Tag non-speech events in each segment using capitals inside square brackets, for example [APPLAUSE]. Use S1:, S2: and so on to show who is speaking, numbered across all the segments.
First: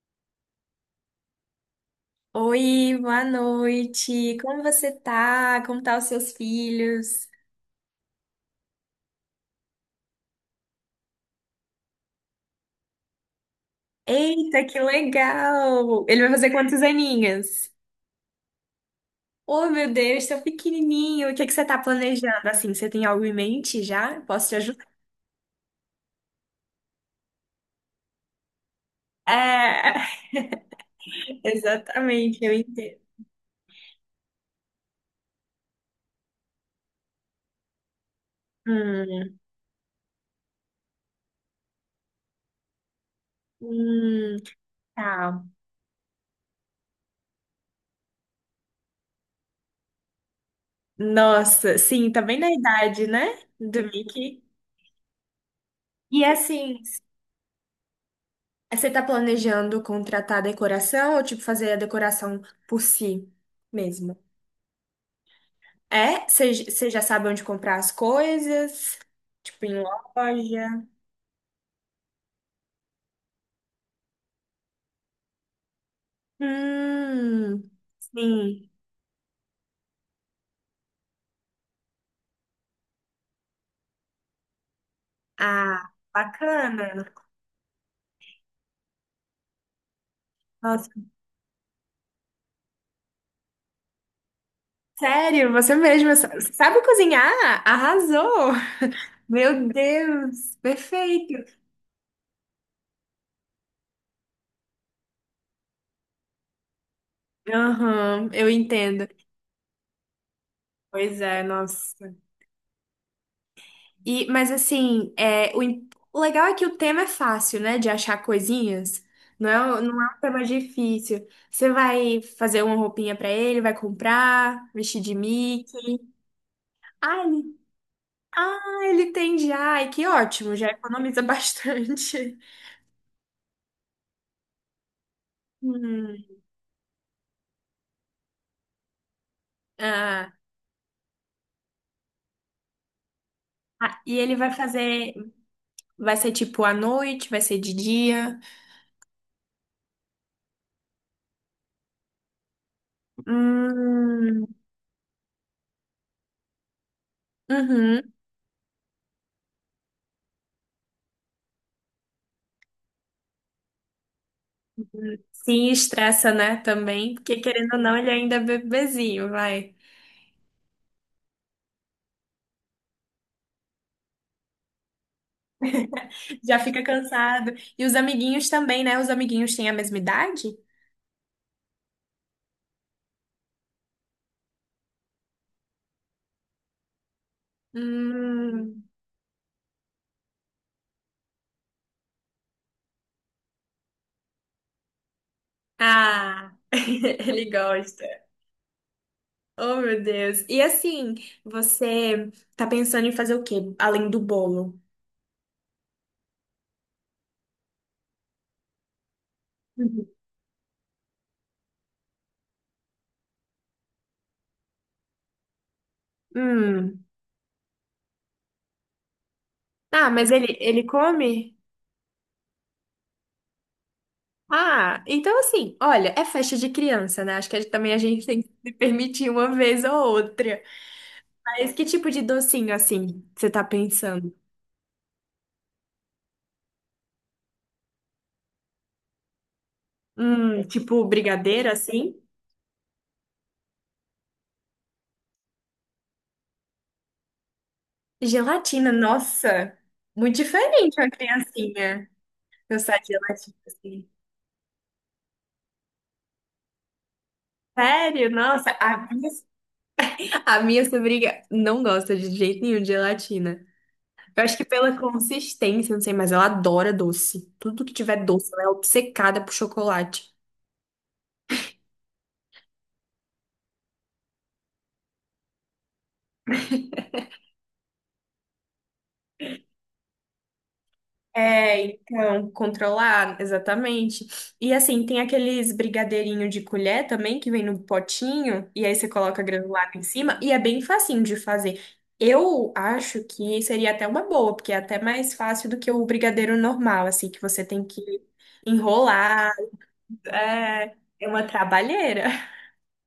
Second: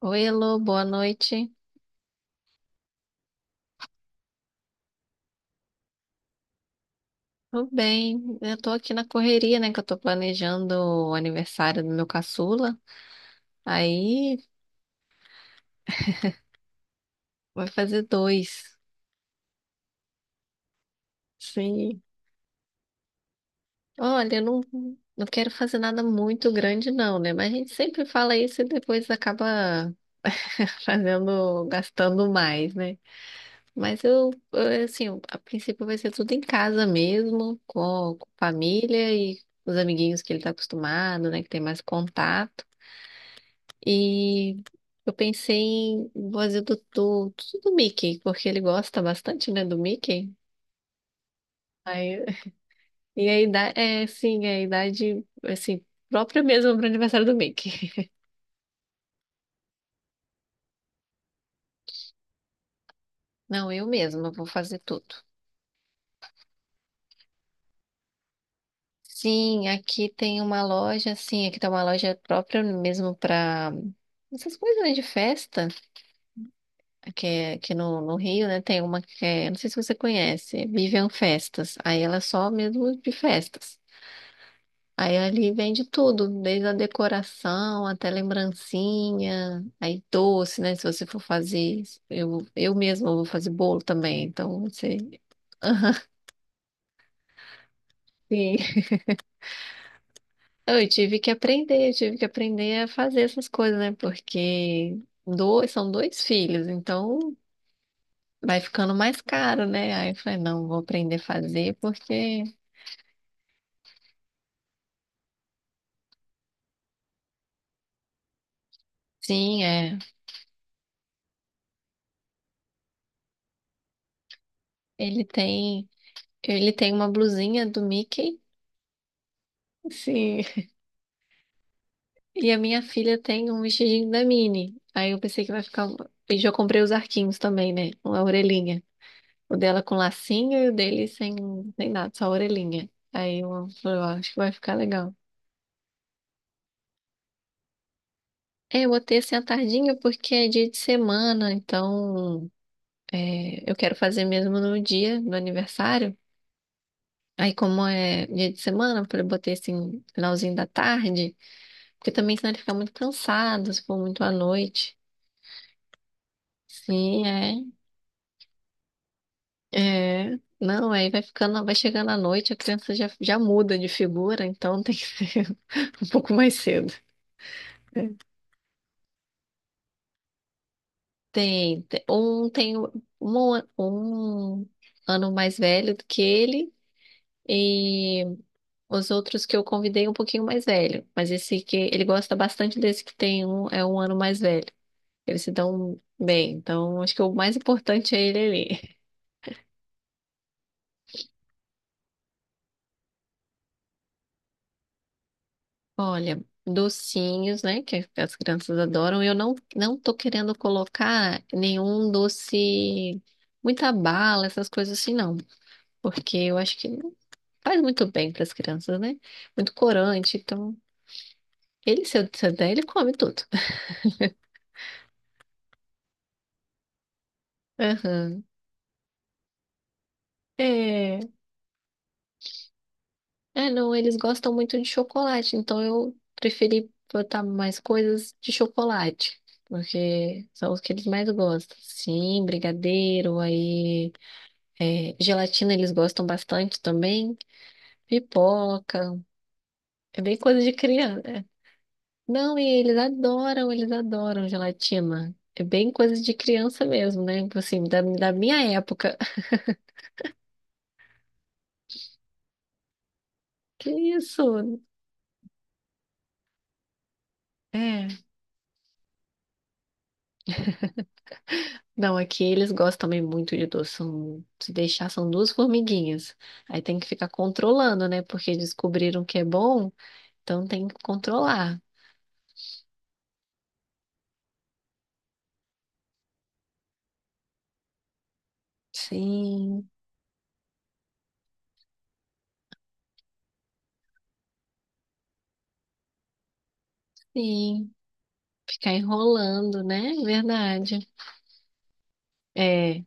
S1: Oi, Elô, boa noite.
S2: Oi, boa noite. Como você tá? Como tá os seus filhos?
S1: Tudo bem? Eu tô aqui na correria, né? Que eu tô planejando o aniversário do meu caçula. Aí
S2: Eita, que legal! Ele vai fazer quantos
S1: vai
S2: aninhos?
S1: fazer dois.
S2: Oh, meu Deus, tão pequenininho. O que é que você tá
S1: Sim.
S2: planejando? Assim, você tem algo em mente já?
S1: Olha, eu
S2: Posso te
S1: não,
S2: ajudar?
S1: não quero fazer nada muito grande, não, né? Mas a gente sempre fala isso e depois acaba
S2: É,
S1: [LAUGHS]
S2: [LAUGHS]
S1: fazendo, gastando
S2: exatamente, eu
S1: mais, né?
S2: entendo.
S1: Mas assim, a princípio vai ser tudo em casa mesmo, com família
S2: Hum,
S1: e os amiguinhos que ele tá acostumado, né? Que tem mais contato.
S2: hum,
S1: E eu
S2: tá.
S1: pensei em fazer do Mickey, porque ele gosta bastante, né, do Mickey.
S2: Nossa, sim, tá
S1: Aí,
S2: bem na idade,
S1: e
S2: né?
S1: a idade,
S2: Do
S1: é,
S2: Mickey.
S1: sim, a idade, assim,
S2: E
S1: própria mesmo
S2: assim,
S1: para o aniversário do Mickey.
S2: é, você tá planejando contratar decoração ou tipo fazer a decoração por si
S1: [LAUGHS] Não, eu
S2: mesmo?
S1: mesma vou fazer tudo.
S2: É? Você já sabe onde comprar as coisas? Tipo
S1: Sim,
S2: em
S1: aqui tem uma
S2: loja?
S1: loja, sim, aqui tem uma loja própria mesmo para essas coisas, né, de festa, que é
S2: Hum,
S1: aqui no Rio, né,
S2: sim.
S1: tem uma que é, não sei se você conhece, Vivian Festas, aí ela é só mesmo de festas. Aí ali vende
S2: Ah,
S1: tudo, desde a
S2: bacana.
S1: decoração até lembrancinha, aí doce, né? Se
S2: Nossa,
S1: você for fazer, eu mesma vou fazer bolo também, então você. [LAUGHS]
S2: sério, sabe cozinhar? Arrasou!
S1: Sim.
S2: Meu Deus, perfeito.
S1: Eu tive que aprender a fazer essas coisas, né? Porque dois, são dois filhos, então
S2: Aham, eu
S1: vai ficando
S2: entendo.
S1: mais caro, né? Aí eu falei, não, vou aprender a
S2: Pois é,
S1: fazer,
S2: nossa.
S1: porque
S2: E, mas assim, o legal é que o tema é fácil, né? De achar coisinhas.
S1: sim, é.
S2: Não é um tema difícil. Você vai fazer uma roupinha pra ele, vai comprar, vestir de
S1: Ele tem,
S2: Mickey.
S1: ele tem uma
S2: Ah, ele,
S1: blusinha do Mickey.
S2: ah, ele tem já. Ai, que
S1: Sim.
S2: ótimo, já economiza bastante.
S1: E a
S2: [LAUGHS]
S1: minha filha tem um vestidinho da Minnie. Aí eu pensei que vai ficar. Um.
S2: Hum,
S1: E já comprei os arquinhos também, né? Com a orelhinha. O dela com
S2: ah,
S1: lacinho e o dele sem nada, só a orelhinha. Aí eu falei,
S2: ah,
S1: ó,
S2: e
S1: acho que
S2: ele vai
S1: vai ficar legal.
S2: fazer. Vai ser tipo à noite, vai ser de dia.
S1: É, eu botei assim à tardinha porque é dia de semana, então é, eu quero fazer
S2: Hum,
S1: mesmo no dia do aniversário. Aí, como
S2: uhum.
S1: é dia de semana, eu falei, botei assim, finalzinho da tarde, porque também senão ele fica muito cansado, se for muito à noite.
S2: Sim, estressa, né? Também,
S1: Sim,
S2: porque
S1: é.
S2: querendo ou não, ele ainda é bebezinho, vai.
S1: É, não, aí vai ficando, vai chegando à noite, a criança já muda de figura, então tem que ser [LAUGHS] um pouco mais
S2: Já fica
S1: cedo.
S2: cansado. E os amiguinhos também, né? Os amiguinhos têm a mesma idade?
S1: Tem, um tem um, um ano mais velho do que ele e
S2: Hum.
S1: os outros que eu convidei um pouquinho mais velho, mas esse que ele gosta bastante desse que tem um é um ano mais velho. Eles se dão bem,
S2: Ah, [LAUGHS]
S1: então acho que o
S2: ele
S1: mais
S2: gosta.
S1: importante é ele ali.
S2: Oh, meu Deus. E assim, você tá pensando em fazer o quê, além do bolo?
S1: Olha, docinhos, né, que as crianças adoram. Eu não
S2: Uhum.
S1: tô querendo colocar nenhum doce, muita bala, essas coisas assim, não, porque eu acho que
S2: Hum.
S1: não faz muito bem para as crianças, né? Muito
S2: Ah, mas
S1: corante,
S2: ele,
S1: então
S2: ele come?
S1: ele se eu der, ele come tudo. [LAUGHS]
S2: Ah, então assim, olha, é festa de criança, né? Acho que a também a gente tem
S1: Aham.
S2: que se permitir uma vez ou outra.
S1: É,
S2: Mas que tipo de docinho, assim, você tá
S1: não, eles
S2: pensando?
S1: gostam muito de chocolate, então eu preferi botar mais coisas de chocolate, porque são os que
S2: Tipo
S1: eles mais
S2: brigadeiro,
S1: gostam.
S2: assim?
S1: Sim, brigadeiro, aí é, gelatina eles gostam bastante também.
S2: Gelatina,
S1: Pipoca.
S2: nossa,
S1: É bem
S2: muito
S1: coisa de
S2: diferente uma
S1: criança. É.
S2: criancinha
S1: Não, e
S2: gostar de gelatina
S1: eles
S2: assim.
S1: adoram gelatina. É bem coisa de criança mesmo, né? Tipo assim,
S2: Sério,
S1: da minha
S2: nossa,
S1: época. [LAUGHS]
S2: a minha sobrinha não gosta de jeito nenhum de gelatina.
S1: Que
S2: Eu acho que
S1: isso?
S2: pela consistência, não sei, mas ela adora doce. Tudo que tiver
S1: É.
S2: doce, ela é obcecada por chocolate.
S1: Não, aqui eles gostam também muito de doce. São, se deixar, são duas formiguinhas. Aí tem que ficar controlando, né? Porque descobriram que é bom, então tem que
S2: É,
S1: controlar.
S2: então, controlar, exatamente. E assim, tem aqueles brigadeirinho de colher também, que vem no potinho, e aí você coloca
S1: Sim,
S2: granulado em cima, e é bem facinho de fazer. Eu acho que seria até uma boa, porque é até mais fácil do que o brigadeiro normal, assim, que você tem
S1: sim.
S2: que
S1: Ficar
S2: enrolar.
S1: enrolando, né?
S2: É,
S1: Verdade.
S2: é uma trabalheira.
S1: É.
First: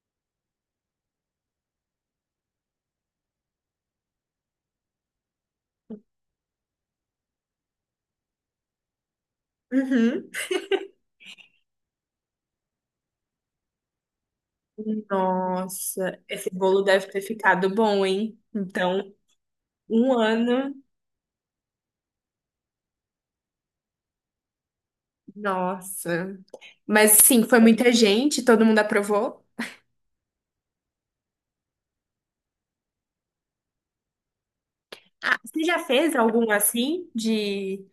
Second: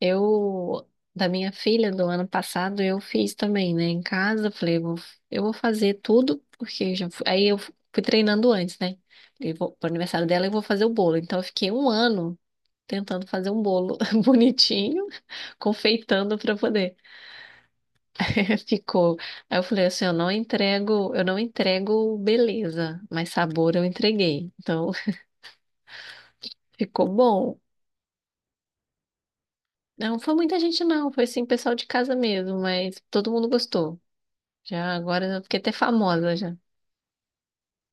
S1: Eu, da minha filha do ano passado, eu fiz também, né? Em casa, falei, vou, eu vou fazer tudo, porque eu já fui, aí eu fui treinando antes, né? Falei, vou, pro aniversário dela eu
S2: [LAUGHS]
S1: vou fazer o bolo. Então eu fiquei um ano tentando fazer um bolo [LAUGHS]
S2: Uhum.
S1: bonitinho,
S2: Nossa,
S1: confeitando
S2: esse
S1: para
S2: bolo
S1: poder.
S2: deve ter ficado bom, hein?
S1: [LAUGHS]
S2: Então,
S1: Ficou. Aí eu falei assim,
S2: um ano,
S1: eu não entrego beleza, mas sabor eu entreguei. Então [LAUGHS]
S2: nossa.
S1: ficou
S2: Mas sim,
S1: bom.
S2: foi muita gente, todo mundo aprovou.
S1: Não foi muita gente não, foi assim, pessoal de casa mesmo, mas todo mundo gostou. Já agora
S2: Ah,
S1: eu fiquei
S2: você
S1: até
S2: já fez
S1: famosa
S2: algum
S1: já.
S2: assim de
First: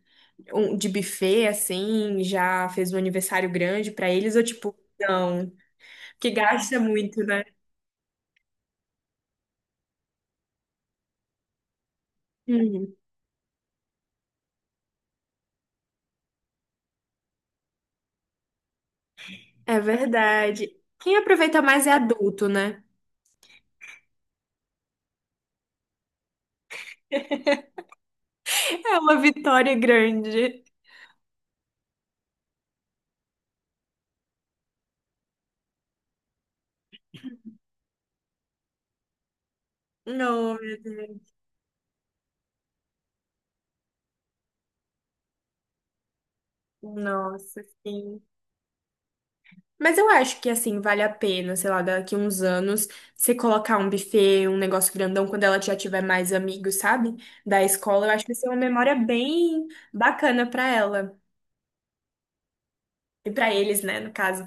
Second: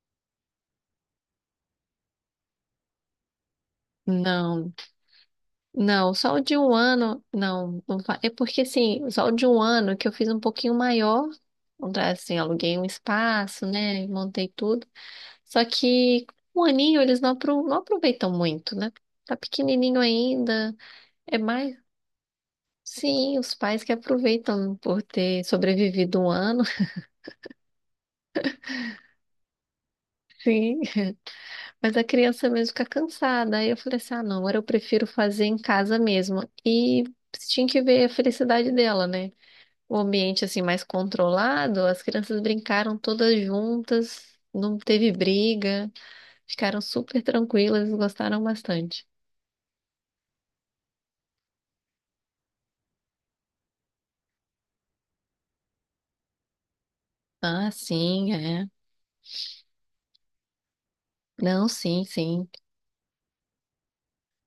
S2: um, de buffet assim, já fez um aniversário grande pra eles ou
S1: Não,
S2: tipo, não,
S1: não,
S2: que
S1: só o de um
S2: gasta
S1: ano,
S2: muito, né?
S1: não, não fa- é porque assim, só o de um ano que eu fiz um pouquinho maior, assim, aluguei um
S2: Hum,
S1: espaço, né, montei tudo, só que um aninho eles não, apro- não aproveitam muito, né, tá
S2: é
S1: pequenininho
S2: verdade.
S1: ainda,
S2: Quem
S1: é
S2: aproveita
S1: mais,
S2: mais é adulto, né?
S1: sim, os pais que aproveitam por ter sobrevivido um ano,
S2: [LAUGHS] É uma vitória grande.
S1: [LAUGHS] sim. Mas a criança mesmo fica cansada. Aí eu falei assim: ah, não, agora eu prefiro fazer em casa mesmo. E você tinha que ver a felicidade dela, né? O ambiente
S2: Não,
S1: assim
S2: meu
S1: mais
S2: Deus.
S1: controlado, as crianças brincaram todas juntas, não teve briga, ficaram super
S2: Nossa,
S1: tranquilas,
S2: sim.
S1: gostaram bastante.
S2: Mas eu acho que, assim, vale a pena, sei lá, daqui uns anos, você colocar um buffet, um negócio grandão, quando ela já tiver mais amigos, sabe? Da
S1: Ah,
S2: escola, eu acho
S1: sim,
S2: que vai ser uma
S1: é.
S2: memória bem bacana pra ela.
S1: Não, sim, sim.
S2: E pra eles, né, no caso.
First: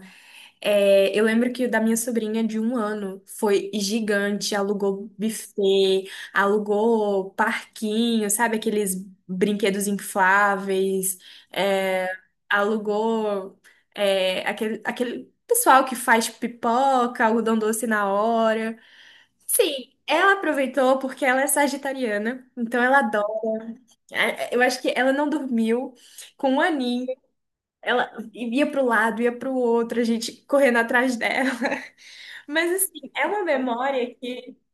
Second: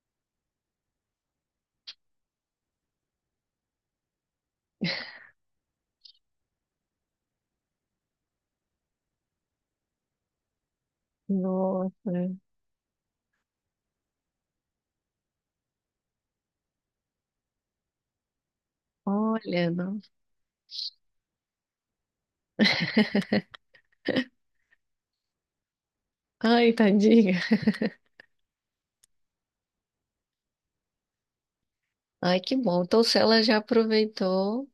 S2: É, eu lembro que o da minha sobrinha de um ano foi gigante, alugou buffet, alugou parquinho, sabe? Aqueles brinquedos infláveis, é,
S1: Nossa,
S2: alugou é, aquele pessoal que faz pipoca, algodão doce na hora.
S1: olha,
S2: Sim,
S1: não.
S2: ela aproveitou porque ela é sagitariana, então ela adora. É, é, eu acho que ela não dormiu com um
S1: Ai,
S2: aninho,
S1: tadinha.
S2: ela ia pro lado, ia pro outro, a gente correndo atrás dela.
S1: Ai, que
S2: Mas
S1: bom. Então,
S2: assim,
S1: se
S2: é
S1: ela
S2: uma
S1: já
S2: memória que
S1: aproveitou,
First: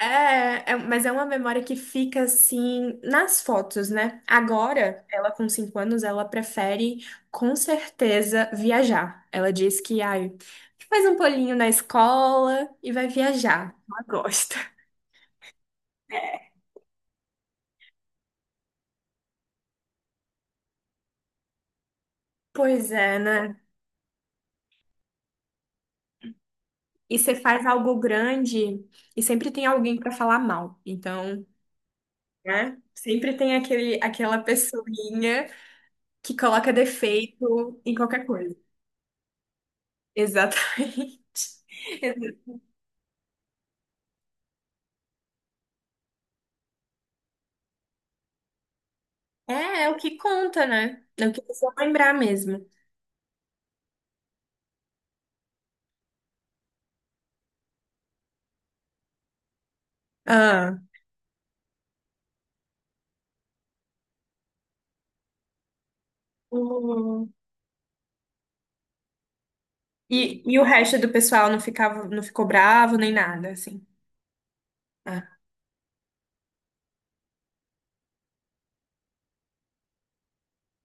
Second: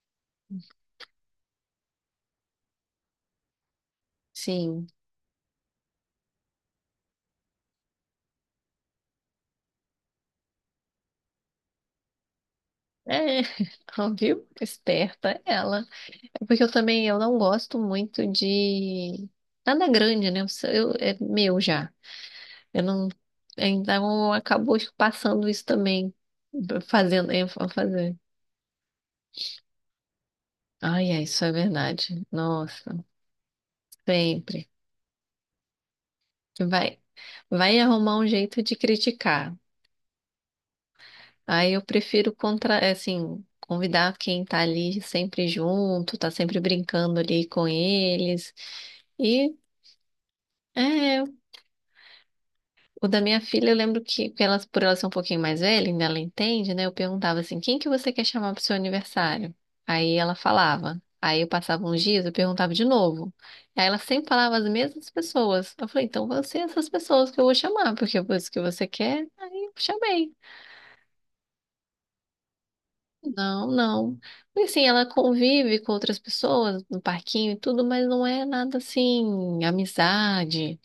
S2: mas é uma memória que fica assim nas fotos, né?
S1: sim.
S2: Agora, ela com cinco anos, ela prefere com certeza viajar. Ela diz que ai, faz um polinho na escola e vai
S1: É,
S2: viajar.
S1: [LAUGHS]
S2: Ela
S1: ó, viu?
S2: gosta.
S1: Esperta ela. É porque eu também eu não gosto muito de nada grande, né? Eu, é meu já. Eu
S2: Pois
S1: não.
S2: é, né?
S1: Então acabou passando isso também,
S2: E
S1: fazendo,
S2: você
S1: eu
S2: faz
S1: vou
S2: algo
S1: fazer.
S2: grande e sempre tem alguém pra falar mal.
S1: Ai, é isso
S2: Então,
S1: é verdade.
S2: né?
S1: Nossa,
S2: Sempre tem aquela
S1: sempre.
S2: pessoinha que coloca
S1: Vai, vai
S2: defeito em
S1: arrumar
S2: qualquer
S1: um
S2: coisa.
S1: jeito de criticar.
S2: Exatamente.
S1: Aí eu prefiro
S2: [LAUGHS]
S1: contra, é assim, convidar quem tá ali sempre junto, tá sempre brincando ali com eles. E
S2: É, é o que conta, né?
S1: é,
S2: É o que precisa lembrar mesmo.
S1: o da minha filha, eu lembro que elas, por ela ser um pouquinho mais velha, ainda ela entende, né? Eu perguntava assim, quem que você quer chamar pro seu aniversário? Aí ela
S2: Ah.
S1: falava. Aí eu passava uns dias, eu perguntava de novo. Aí ela sempre falava as mesmas pessoas. Eu falei, então vão ser essas
S2: O-
S1: pessoas que eu vou chamar, porque foi isso que você quer. Aí eu chamei.
S2: E, e o resto do pessoal não ficava, não ficou bravo nem nada,
S1: Não,
S2: assim.
S1: não. E assim, ela
S2: Ah.
S1: convive com outras pessoas no parquinho e tudo, mas não é nada assim, amizade.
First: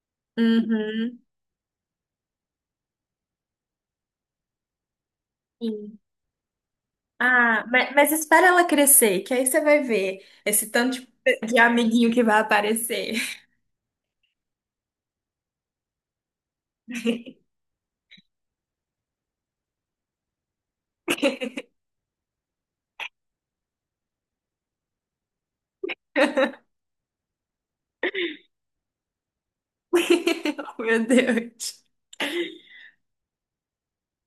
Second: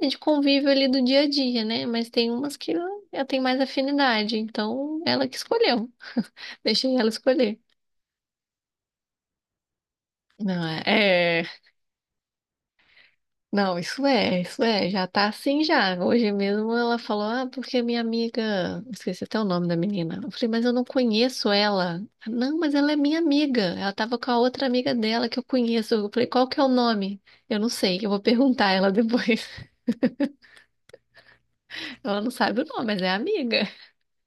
S1: É de convívio ali do
S2: Uhum.
S1: dia a dia, né? Mas tem umas que eu tenho mais afinidade, então ela que escolheu.
S2: Sim.
S1: Deixei ela escolher.
S2: Ah, mas espera ela crescer, que aí você vai ver
S1: Não,
S2: esse tanto
S1: é, é-
S2: de amiguinho que vai aparecer.
S1: não, isso é, já tá assim já. Hoje mesmo ela falou, ah, porque minha amiga, esqueci até o nome da menina. Eu falei, mas eu não conheço ela. Não, mas ela é minha amiga. Ela tava com a outra amiga dela que eu conheço. Eu falei, qual que é o nome? Eu não sei, eu vou perguntar a ela depois. [LAUGHS]
S2: [LAUGHS] Meu Deus.
S1: Ela não sabe o nome, mas é amiga.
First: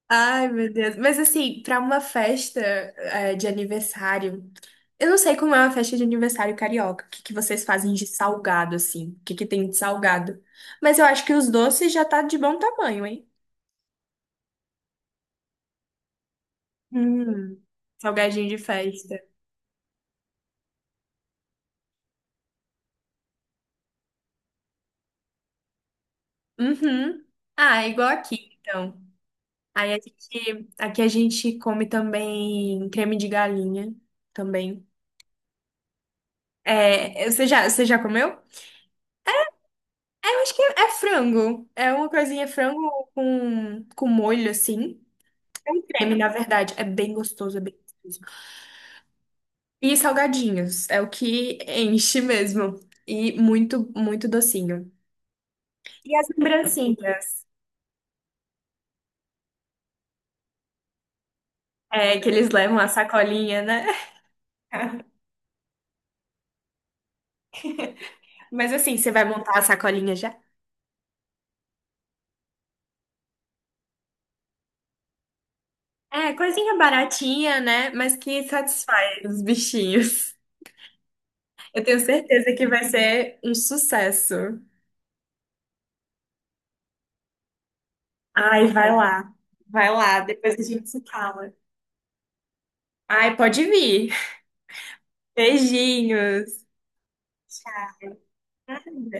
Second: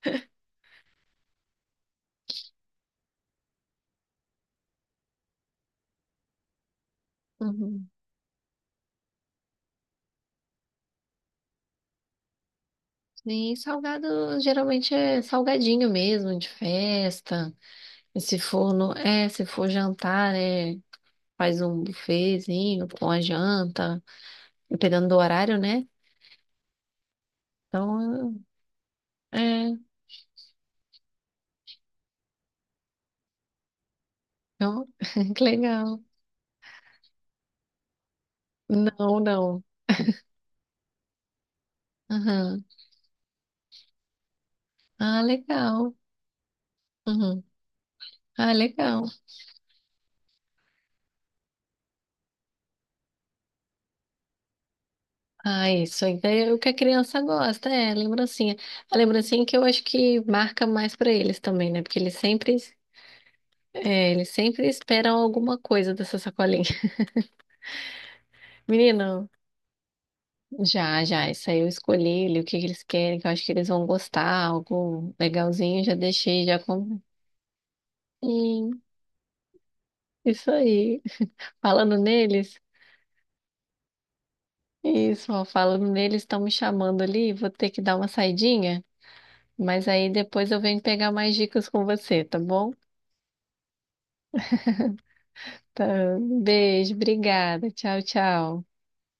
S2: Ai, meu Deus. Mas assim, pra uma festa é, de aniversário, eu não sei como é uma festa de aniversário carioca. O que que vocês
S1: Uhum.
S2: fazem de salgado, assim? O que que tem de salgado? Mas eu acho que os doces já tá de bom tamanho, hein?
S1: E salgado geralmente é salgadinho mesmo, de festa.
S2: Hum,
S1: E
S2: salgadinho de festa.
S1: se for jantar, é, faz um buffetzinho com a janta, dependendo do horário, né?
S2: Uhum. Ah, é igual
S1: Então,
S2: aqui, então.
S1: é,
S2: Aí a gente, aqui a gente come também creme de galinha, também.
S1: então, [LAUGHS] que legal.
S2: É, você já comeu?
S1: Não, não.
S2: É, eu acho que é, é frango. É uma coisinha
S1: Aham.
S2: frango com molho, assim.
S1: Ah,
S2: É um
S1: legal.
S2: creme, na verdade. É bem
S1: Uhum.
S2: gostoso, é bem gostoso.
S1: Ah, legal.
S2: E salgadinhos, é o que enche mesmo. E muito, muito docinho.
S1: Ah, isso
S2: E
S1: aí
S2: as
S1: é o que a criança
S2: lembrancinhas,
S1: gosta, é, lembrancinha. A lembrancinha que eu acho que marca mais pra eles também, né? Porque eles
S2: é, que eles
S1: sempre
S2: levam a sacolinha, né?
S1: é, eles sempre
S2: [LAUGHS]
S1: esperam alguma coisa dessa sacolinha. [LAUGHS]
S2: Mas assim, você vai
S1: Menino,
S2: montar a sacolinha já?
S1: já, já, isso aí eu escolhi li o que que eles querem, que eu acho que eles vão gostar, algo legalzinho, já
S2: É,
S1: deixei, já
S2: coisinha
S1: comprei.
S2: baratinha, né? Mas que
S1: Sim,
S2: satisfaz os bichinhos.
S1: isso aí.
S2: Eu
S1: Falando
S2: tenho certeza
S1: neles,
S2: que vai ser um sucesso.
S1: isso, ó, falando neles, estão me chamando ali, vou ter que dar uma
S2: Ai,
S1: saidinha,
S2: vai lá.
S1: mas
S2: Vai
S1: aí
S2: lá,
S1: depois
S2: depois
S1: eu
S2: a
S1: venho
S2: gente se
S1: pegar mais
S2: fala.
S1: dicas com você, tá bom?
S2: Ai, pode vir.
S1: Tá,
S2: Beijinhos.
S1: beijo, obrigada, tchau, tchau.
S2: Nada.